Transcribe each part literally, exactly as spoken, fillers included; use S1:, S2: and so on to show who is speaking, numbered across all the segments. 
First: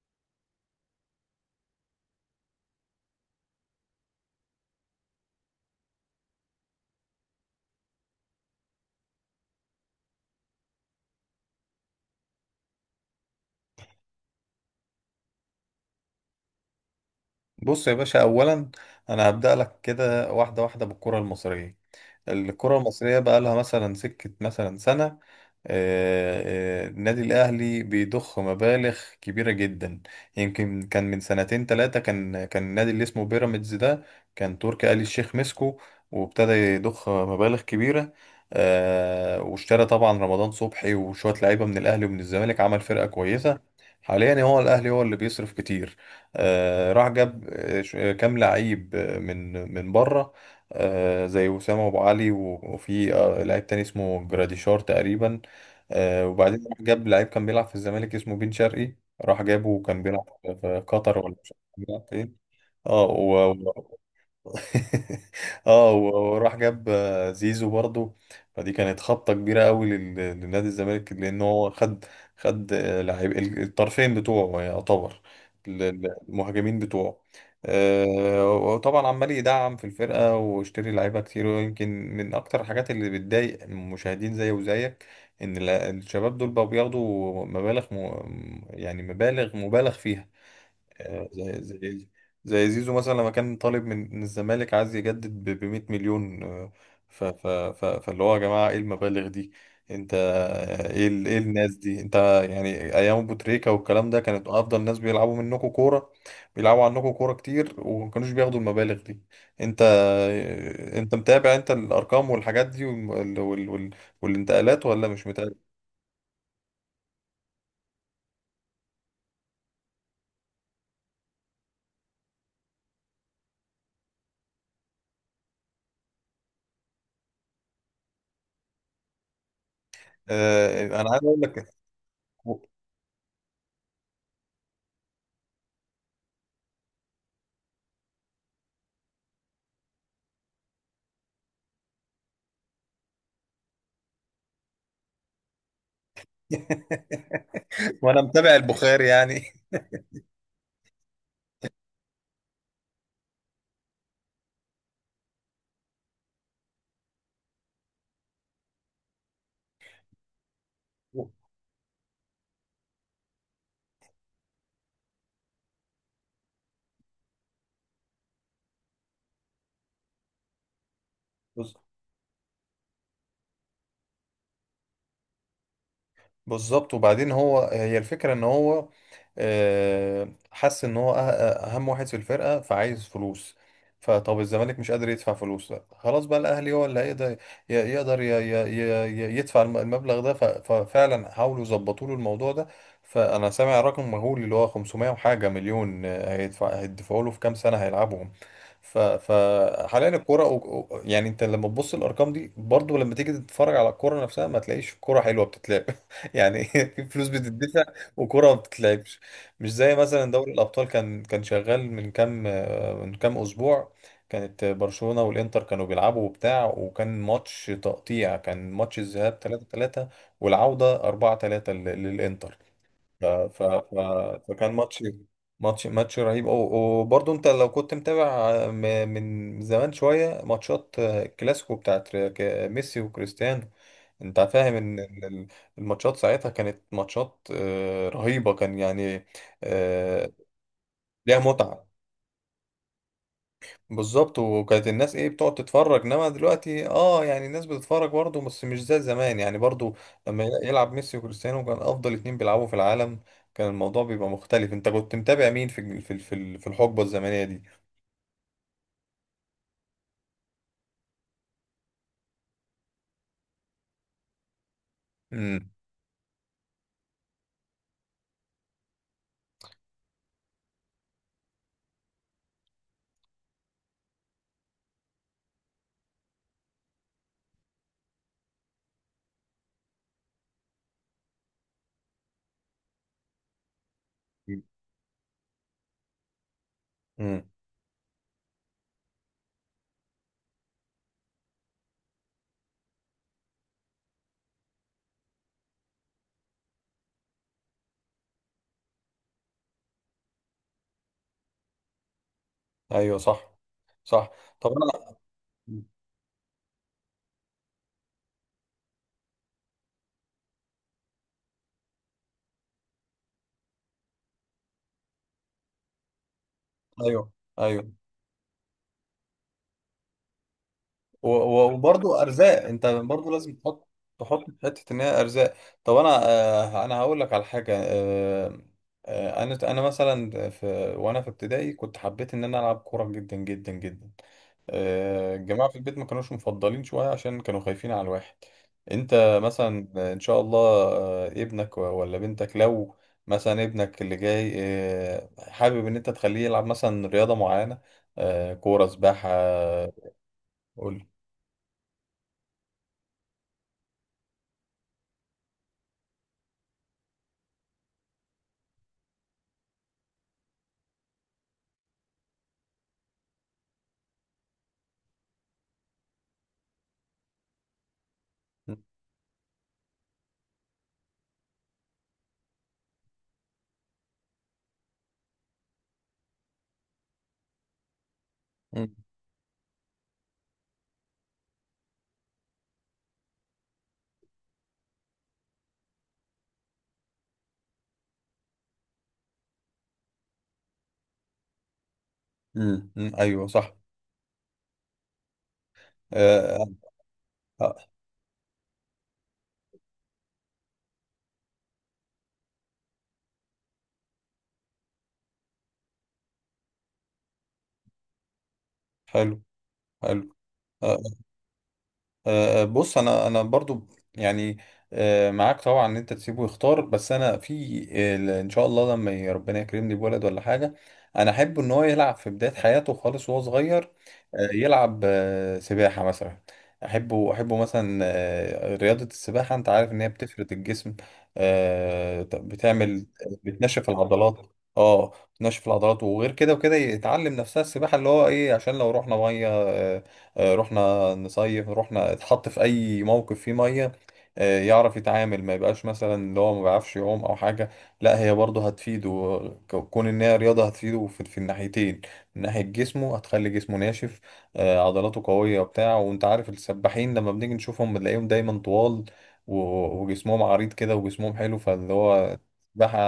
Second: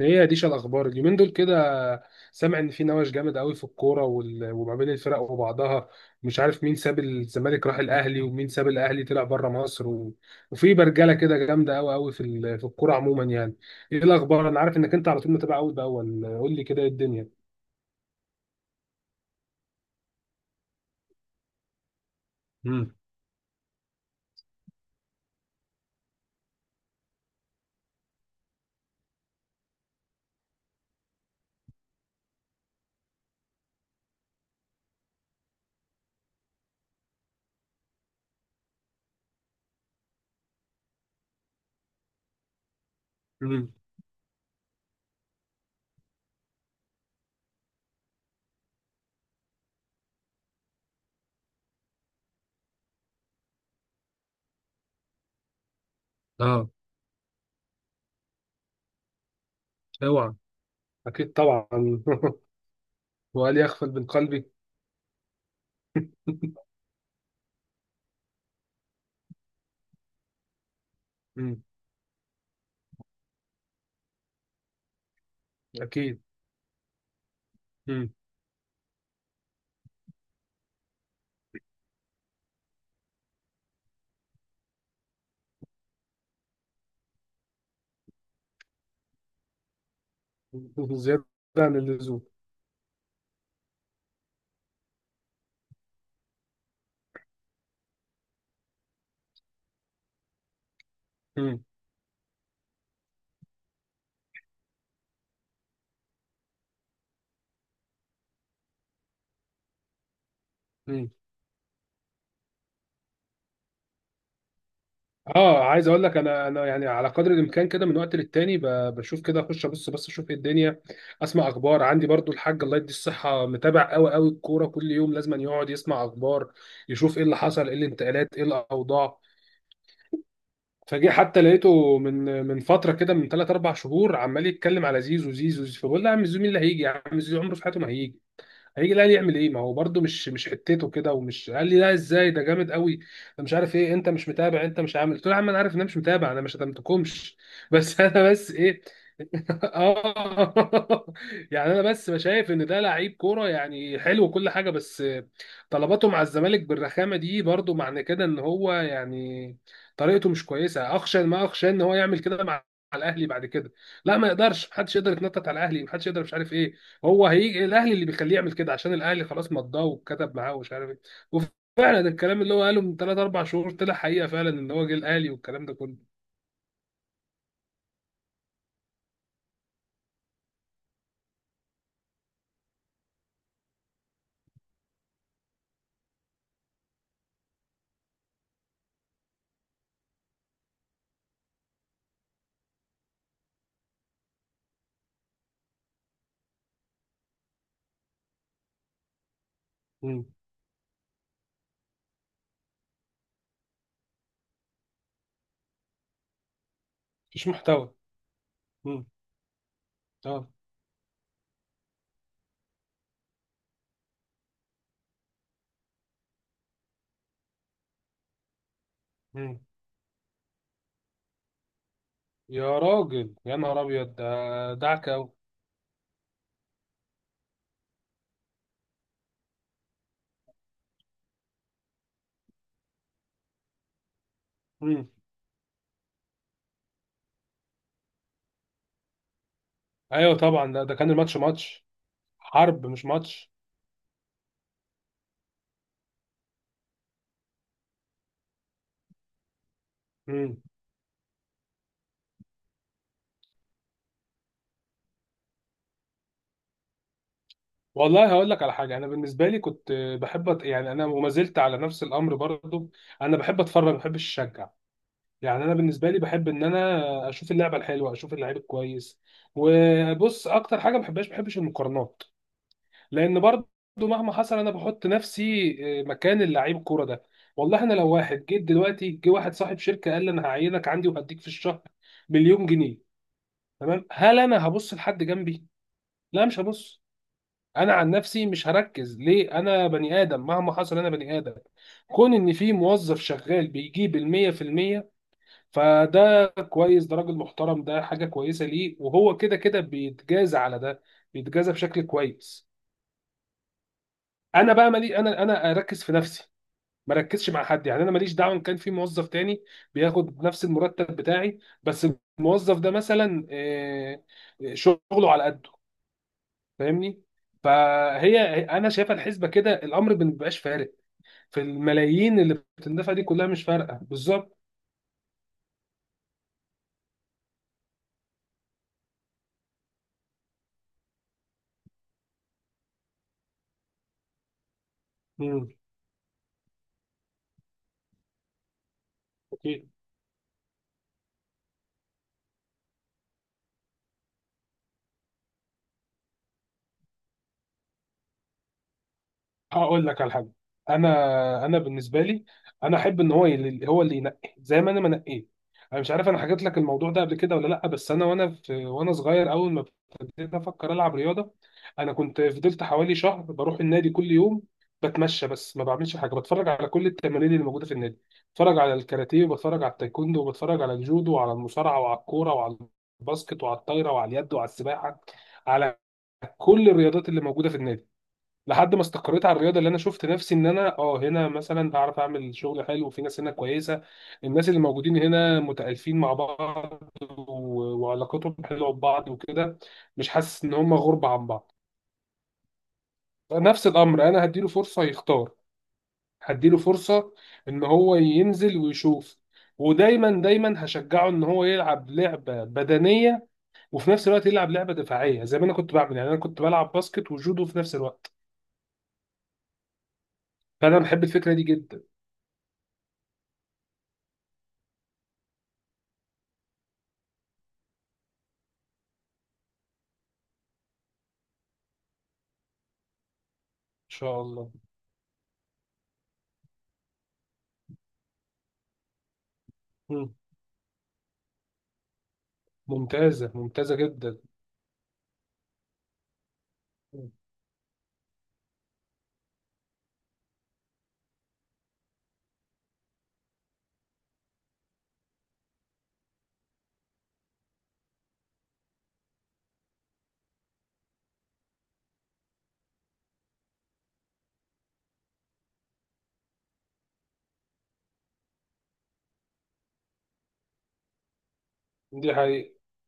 S1: هي ديش الاخبار اليومين دول كده. سامع ان في نوش جامد قوي في الكوره وال- وما بين الفرق وبعضها. مش عارف مين ساب الزمالك راح الاهلي ومين ساب الاهلي طلع بره مصر، و... وفي برجله كده جامده قوي قوي في ال- في الكوره عموما يعني. ايه الاخبار، انا عارف انك انت على طول متابع اول باول، قول لي كده ايه الدنيا.
S2: بص يا باشا، اولا انا هبدأ لك كده واحده واحده بالكره المصريه. الكرة
S1: امم.
S2: المصرية بقى لها مثلا سكة مثلا سنة. آه، آه، النادي الأهلي بيضخ مبالغ كبيرة جدا. يمكن كان من سنتين ثلاثة كان كان النادي اللي اسمه بيراميدز ده كان تركي آل الشيخ مسكه، وابتدى يضخ مبالغ كبيرة. آه، واشترى طبعا رمضان صبحي وشوية لعيبة من الأهلي ومن الزمالك، عمل فرقة
S1: امم.
S2: كويسة. حاليا هو الأهلي هو اللي بيصرف كتير. آه، راح جاب آه، ش- آه، كام لعيب آه، من من بره، آه، زي وسام ابو علي و- وفي آه، لعيب تاني اسمه جراديشار تقريبا. آه، وبعدين
S1: اه.
S2: راح جاب لعيب كان بيلعب في الزمالك اسمه بن شرقي، راح جابه، وكان بيلعب
S1: اوعى.
S2: في قطر،
S1: اكيد
S2: ولا مش عارف
S1: طبعا
S2: كان بيلعب فين. اه و-
S1: وقال
S2: آه.
S1: يغفل من قلبي.
S2: اه و- وراح جاب آه، زيزو برضه. فدي كانت خبطة كبيرة قوي لل- لنادي الزمالك، لأن
S1: مم.
S2: هو خد. خد آه، لعيب ال- الطرفين بتوعه، يعني يعتبر ال- ال-
S1: اكيد.
S2: المهاجمين بتوعه.
S1: مم.
S2: آه، وطبعا عمال يدعم في الفرقة واشتري لعيبة كتير. ويمكن من أكتر الحاجات اللي بتضايق المشاهدين زي وزيك، إن ال- الشباب دول بقوا بياخدوا مبالغ م... يعني مبالغ، مبالغ فيها.
S1: زياده
S2: آه، زي
S1: عن
S2: زي
S1: اللزوم.
S2: زي زيزو مثلا، لما كان طالب من من الزمالك، عايز يجدد ب مائة مليون. آه، ف ف ف فاللي هو يا جماعة، ايه المبالغ دي؟ انت آه، ايه ال- ايه الناس دي؟ انت يعني ايام ابو تريكة والكلام ده، كانت افضل ناس بيلعبوا منكم كورة، بيلعبوا عنكم كورة كتير، وما كانوش بياخدوا المبالغ دي. انت آه،
S1: مم.
S2: انت متابع، انت الارقام والحاجات دي والم- وال وال وال والانتقالات، ولا مش متابع؟
S1: اه عايز اقول لك، انا انا يعني على قدر الامكان كده من وقت للتاني ب- بشوف كده، اخش ابص بس اشوف ايه الدنيا، اسمع اخبار. عندي برضو الحاج الله يدي الصحه متابع قوي قوي الكوره، كل يوم لازم يقعد يسمع اخبار يشوف ايه اللي حصل، ايه الانتقالات، ايه الاوضاع.
S2: آه، انا
S1: فجه
S2: عايز اقول
S1: حتى
S2: لك.
S1: لقيته من من فتره كده من ثلاث اربع شهور عمال يتكلم على زيزو زيزو زيزو. فبقول له يا عم زيزو مين اللي هيجي، يا عم زيزو عمره في حياته ما هيجي، هيجي الاهلي يعمل ايه، ما هو برده مش مش حتته كده. ومش قال لي لا، ازاي ده جامد قوي، ده مش عارف ايه، انت مش متابع، انت مش عامل. قلت له يا عم انا عارف ان انا مش متابع، انا مش هدمتكمش بس
S2: وانا
S1: انا بس
S2: متابع
S1: ايه.
S2: البخاري
S1: اه
S2: يعني.
S1: يعني انا بس شايف ان ده لعيب كوره يعني حلو وكل حاجه، بس طلباته مع الزمالك بالرخامه دي برضو معنى كده ان هو يعني طريقته مش كويسه. اخشى ما اخشى ان هو يعمل كده مع مع الاهلي بعد كده. لا، ما يقدرش، محدش يقدر يتنطط على الاهلي، محدش يقدر، مش عارف ايه. هو هيجي الاهلي اللي بيخليه يعمل كده؟ عشان الاهلي خلاص مضاه وكتب معاه ومش عارف ايه. وفعلا ده الكلام اللي هو قاله من ثلاث اربعة شهور طلع حقيقه فعلا، ان هو جه الاهلي والكلام ده كله.
S2: بالظبط. وبعدين هو هي الفكرة، ان هو آه، حس ان هو أه- أه، اهم واحد في الفرقة، فعايز فلوس. فطب الزمالك مش قادر يدفع فلوس، لا، خلاص بقى الاهلي هو اللي هيقدر ي- يقدر ي- ي- ي- يدفع الم- المبلغ ده. ف- ففعلا حاولوا يظبطوا له الموضوع ده. فانا سامع رقم مهول، اللي هو خمسمائة وحاجة مليون، آه، هيدفع هيدفعوا له في كام سنة هيلعبهم. ف- فحاليا
S1: مم.
S2: الكرة، و- و- يعني انت لما تبص الارقام دي، برضو لما تيجي تتفرج على الكرة نفسها، ما تلاقيش كرة حلوة بتتلعب. يعني فلوس
S1: مش
S2: بتدفع
S1: محتوى.
S2: وكرة ما
S1: مم.
S2: بتتلعبش. مش زي مثلا
S1: اه.
S2: دوري الأبطال، كان كان شغال من كام، من كام أسبوع، كانت برشلونة والإنتر كانوا بيلعبوا وبتاع، وكان ماتش تقطيع. كان ماتش الذهاب تلاتة تلاتة، والعودة أربعة ثلاثة لل- للإنتر.
S1: يا
S2: ف...
S1: راجل يا
S2: ف...
S1: نهار
S2: ف...
S1: ابيض، ده
S2: فكان ماتش
S1: دعك قوي.
S2: ماتش ماتش رهيب. و- وبرضه انت لو كنت متابع م- من زمان شوية ماتشات الكلاسيكو بتاعت ك- ميسي وكريستيانو، انت فاهم ان ال- ال- الماتشات ساعتها كانت ماتشات آه، رهيبة، كان يعني آه،
S1: ايوه طبعا، ده ده كان الماتش
S2: ليها
S1: ماتش
S2: متعة.
S1: حرب مش ماتش.
S2: بالظبط. وكانت الناس ايه، بتقعد تتفرج، انما دلوقتي، اه، يعني الناس بتتفرج برضه، بس مش زي زمان يعني، برضه لما
S1: مم.
S2: يلعب ميسي وكريستيانو، كان افضل اتنين بيلعبوا في العالم، كان الموضوع بيبقى مختلف. انت كنت متابع مين في في في في الحقبة الزمنية دي؟
S1: والله هقول لك على حاجه، انا بالنسبه لي كنت بحب أت- يعني انا وما زلت على نفس الامر برضو، انا بحب اتفرج ما بحبش اشجع. يعني
S2: امم،
S1: انا بالنسبه لي بحب ان انا اشوف اللعبه الحلوه، اشوف اللعيب الكويس. وبص اكتر حاجه ما بحبهاش، ما بحبش المقارنات، لان برضه مهما حصل انا بحط نفسي آه، مكان اللعيب الكوره ده. والله انا لو واحد، جيت دلوقتي جه واحد صاحب شركه قال لي انا هعينك عندي وهديك في الشهر مليون جنيه، تمام، هل انا هبص لحد جنبي؟ لا، مش هبص.
S2: امم،
S1: انا عن نفسي مش هركز. ليه؟ انا بني ادم مهما حصل، انا بني ادم. كون ان في موظف شغال بيجيب المية في المية، فده كويس، ده راجل محترم، ده حاجة كويسة. ليه؟ وهو كده كده بيتجازى على ده، بيتجازى بشكل كويس.
S2: ايوه صح. صح. طب
S1: انا بقى
S2: انا،
S1: مالي، انا انا اركز في نفسي، ما ركزش مع حد. يعني انا ماليش دعوه ان كان في موظف تاني بياخد نفس المرتب بتاعي، بس الموظف ده مثلا آه، آه، شغله على قده، فاهمني.
S2: ايوه، ايوه.
S1: فهي انا شايفه الحسبه كده، الامر ما بيبقاش فارق
S2: و-
S1: في
S2: و- وبرضه
S1: الملايين اللي
S2: ارزاق، انت
S1: بتندفع دي
S2: برضه
S1: كلها،
S2: لازم
S1: مش
S2: تحط
S1: فارقه
S2: تحط في
S1: بالظبط.
S2: حته ان هي ارزاق. طب انا، آه، انا هقول لك على حاجه. آه، آه، انا انا مثلا في، وانا في ابتدائي، كنت حبيت ان انا العب كوره جدا جدا جدا. آه، الجماعه
S1: امم.
S2: في البيت ما كانوش مفضلين شويه، عشان كانوا خايفين على الواحد. انت مثلا، آه، ان شاء الله، آه، ابنك و- ولا بنتك، لو مثلا ابنك اللي جاي آه، حابب ان انت تخليه يلعب مثلا رياضه معينه، آه، كوره، سباحه؟
S1: هقول لك على حاجه،
S2: قول.
S1: انا انا بالنسبه لي انا احب ان هو يل- هو اللي ينقي، زي ما انا ما نقيت. انا مش عارف انا حكيت لك الموضوع ده قبل كده ولا لا، بس انا، وانا في وانا صغير، اول ما ابتديت افكر العب رياضه، انا كنت فضلت حوالي شهر بروح النادي كل يوم، بتمشى بس ما بعملش حاجه، بتفرج على كل التمارين اللي موجوده في النادي، بتفرج على الكاراتيه، وبتفرج على التايكوندو، وبتفرج على الجودو، وعلى المصارعه، وعلى الكوره، وعلى الباسكت، وعلى الطايره، وعلى اليد، وعلى السباحه، على كل الرياضات اللي موجوده في النادي، لحد ما استقريت على الرياضه اللي انا شفت نفسي ان انا اه هنا مثلا هعرف اعمل شغل حلو، في ناس هنا كويسه، الناس اللي موجودين هنا متالفين مع بعض، و- وعلاقتهم حلوه ببعض وكده، مش حاسس ان هم غربه عن بعض.
S2: امم، أمم، ايوه صح.
S1: نفس الامر، انا هديله فرصه يختار،
S2: آه آه،
S1: هديله فرصه ان
S2: آه،
S1: هو ينزل ويشوف. ودايما دايما هشجعه ان هو يلعب لعبه بدنيه، وفي نفس الوقت يلعب لعبه دفاعيه زي ما انا كنت بعمل، يعني انا كنت بلعب باسكت وجودو في نفس الوقت.
S2: حلو، حلو. آه،
S1: فانا بحب الفكره دي جدا. ان
S2: أه، بص، انا انا برضو يعني، أه، معاك طبعا ان انت تسيبه يختار. بس انا في، أه، ان شاء الله لما ي- ربنا يكرمني بولد ولا حاجه، انا احب ان هو يلعب في بدايه حياته خالص، وهو صغير.
S1: شاء
S2: أه،
S1: الله.
S2: يلعب أه، سباحه مثلا. احبه، احبه مثلا أه، رياضه السباحه. انت عارف ان هي بتفرد الجسم، أه، بتعمل
S1: ممتازة
S2: بتنشف
S1: ممتازة
S2: العضلات.
S1: جدا.
S2: اه، بتنشف العضلات. وغير كده وكده، يتعلم نفسها السباحه، اللي هو ايه، عشان لو رحنا ميه، آه، آه، رحنا نصيف، رحنا اتحط في اي موقف فيه ميه، آه، يعرف يتعامل، ما يبقاش مثلا اللي هو ما بيعرفش يعوم او حاجه. لا، هي برضه هتفيده. ك- كون ان هي رياضه، هتفيده في في الناحيتين. من ناحيه جسمه، هتخلي جسمه ناشف، آه، عضلاته قويه وبتاع. وانت عارف السباحين لما بنيجي نشوفهم بنلاقيهم دايما طوال، و- وجسمهم عريض كده، وجسمهم حلو. فاللي
S1: دي
S2: هو
S1: حقيقة.
S2: السباحه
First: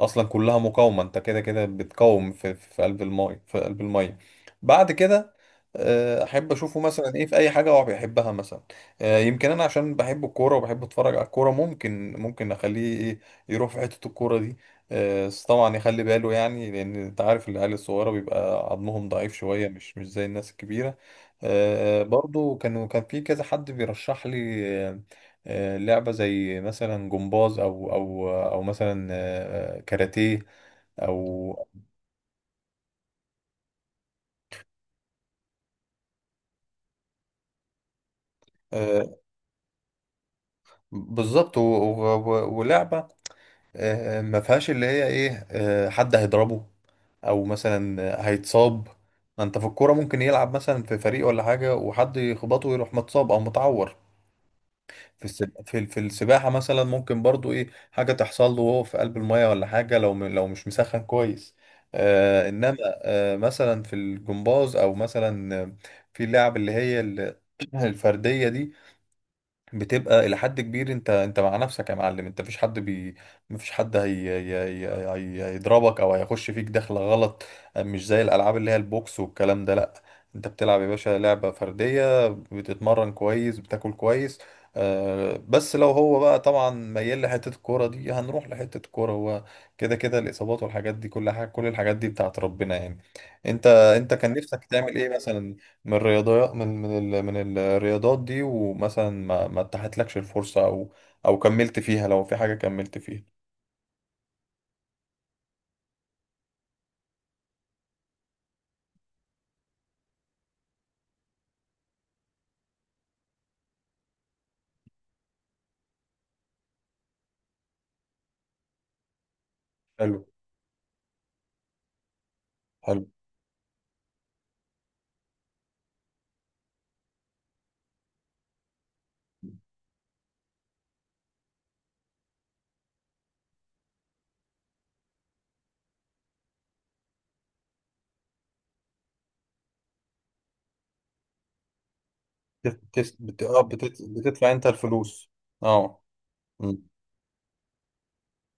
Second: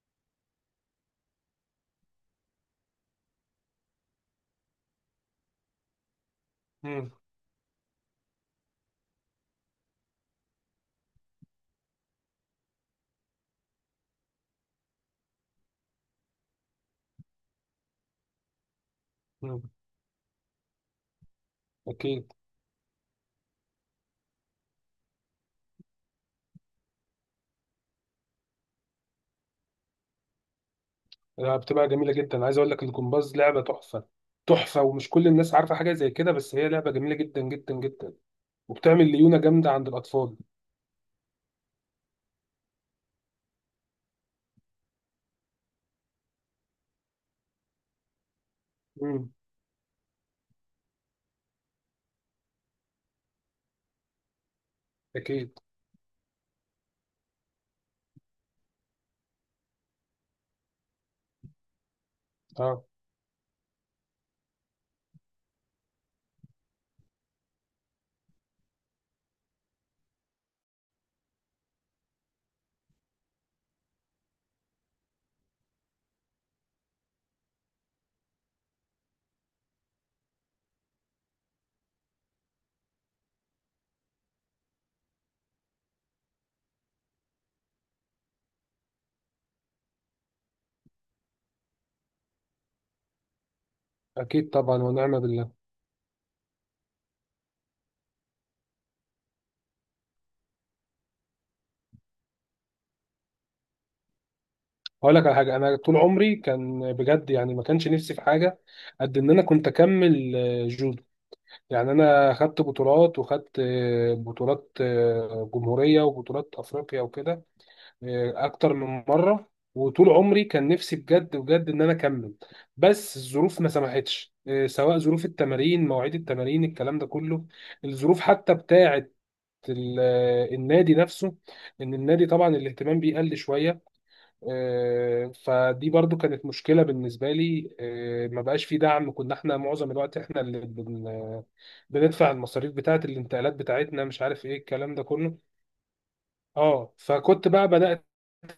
S2: اصلا كلها مقاومه، انت كده كده بتقاوم في في قلب الماء، في قلب الماء. بعد كده، آه، احب اشوفه
S1: مم.
S2: مثلا ايه، في اي حاجه هو بيحبها مثلا. آه، يمكن انا عشان بحب الكوره، وبحب اتفرج على الكوره، ممكن، ممكن اخليه ايه، يروح في حته الكوره دي. آه، بس طبعا يخلي باله، يعني لان انت عارف العيال الصغيره بيبقى عظمهم ضعيف
S1: مم.
S2: شويه، مش مش زي الناس الكبيره. آه،
S1: أكيد.
S2: برضو كانوا كان في كذا حد بيرشح لي آه، آه، لعبه زي مثلا جمباز، او او او مثلا آه، آه، كاراتيه، او،
S1: لا، بتبقى جميلة جدا، عايز أقول لك الجمباز لعبة تحفة، تحفة، ومش كل الناس عارفة حاجة زي كده، بس هي لعبة جميلة جدا جدا جدا،
S2: آه،
S1: وبتعمل ليونة جامدة عند الأطفال.
S2: بالظبط. و- و- و- ولعبة آه، ما فيهاش اللي هي ايه، آه، حد هيضربه، او مثلا هيتصاب.
S1: مم.
S2: ما انت في الكوره ممكن يلعب مثلا في فريق ولا حاجه، وحد يخبطه ويروح متصاب او متعور. في الس...
S1: أكيد.
S2: في ال- في السباحه مثلا، ممكن برضو ايه حاجه تحصل له وهو في قلب الميه ولا حاجه، لو م... لو مش مسخن كويس. آه، انما
S1: أه.
S2: آه، مثلا في الجمباز، او مثلا آه، في اللعب اللي هي ال- الفرديه دي، بتبقى الى حد كبير انت، انت مع نفسك يا معلم. انت مفيش حد بي، مفيش حد هي... هي... هي... هي... هيضربك او هيخش فيك دخله غلط. مش زي الالعاب اللي هي البوكس والكلام ده. لا، انت بتلعب يا باشا لعبه فرديه، بتتمرن كويس، بتاكل كويس. آه، بس لو هو بقى طبعا ميال لحته الكوره دي، هنروح لحته الكوره. هو كده كده الاصابات والحاجات دي، كل حاجه، كل الحاجات دي بتاعت ربنا يعني. انت، انت كان
S1: أكيد
S2: نفسك
S1: طبعا
S2: تعمل ايه
S1: ونعم بالله.
S2: مثلا من الرياضيات، من من ال... من الرياضات دي، ومثلا ما ما اتاحتلكش الفرصة، او او كملت فيها، لو في حاجة كملت فيها؟
S1: هقول لك على حاجة، أنا طول عمري كان بجد يعني ما كانش نفسي في حاجة قد إن أنا كنت أكمل آه، جودو. يعني أنا خدت بطولات، وخدت آه، بطولات آه، جمهورية، وبطولات أفريقيا وكده، اكتر من مره. وطول
S2: حلو،
S1: عمري كان نفسي بجد بجد ان انا اكمل،
S2: حلو.
S1: بس الظروف ما سمحتش، إيه، سواء ظروف التمارين، مواعيد التمارين، الكلام ده كله. الظروف حتى بتاعه ال- آه، النادي نفسه، ان النادي طبعا الاهتمام بيه قل شويه، إيه، فدي برضو كانت مشكله بالنسبه لي، إيه، ما بقاش في دعم. كنا احنا معظم الوقت احنا اللي بن- بندفع المصاريف
S2: بت...
S1: بتاعه
S2: بتس- بت...
S1: الانتقالات
S2: آه، بتت...
S1: بتاعتنا، مش عارف
S2: بتدفع
S1: ايه
S2: انت
S1: الكلام ده
S2: الفلوس؟
S1: كله.
S2: اه. مم.
S1: اه فكنت بقى بدات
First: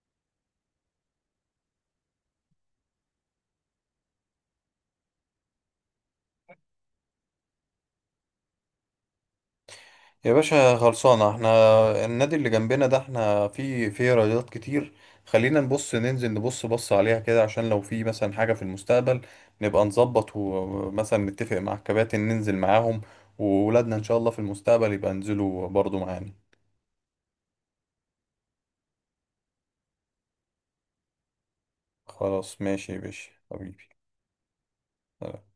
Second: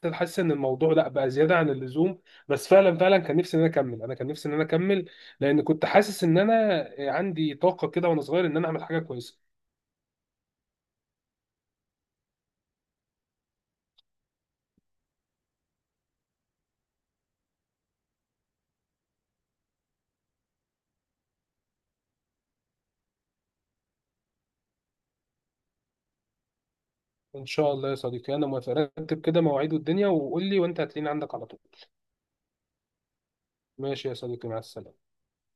S1: احس ان الموضوع لا بقى زياده عن اللزوم. بس فعلا فعلا كان نفسي ان انا اكمل، انا كان نفسي ان انا اكمل، لان كنت حاسس ان انا عندي طاقه كده وانا صغير، ان انا اعمل حاجه كويسه.
S2: يا باشا، خلصانة احنا، النادي اللي جنبنا ده، احنا في في رياضات كتير. خلينا نبص، ننزل نبص، بص عليها كده، عشان لو في مثلا حاجة في المستقبل نبقى نظبط، ومثلا نتفق مع الكباتن، ننزل معاهم، وولادنا ان شاء الله في المستقبل يبقى ينزلوا برضو معانا.
S1: ان شاء الله يا صديقي، انا موافق، رتب كده مواعيد الدنيا وقول لي وانت هتلاقيني عندك على طول.
S2: خلاص، ماشي يا باشا حبيبي.
S1: ماشي يا صديقي، مع السلامه.
S2: سلام.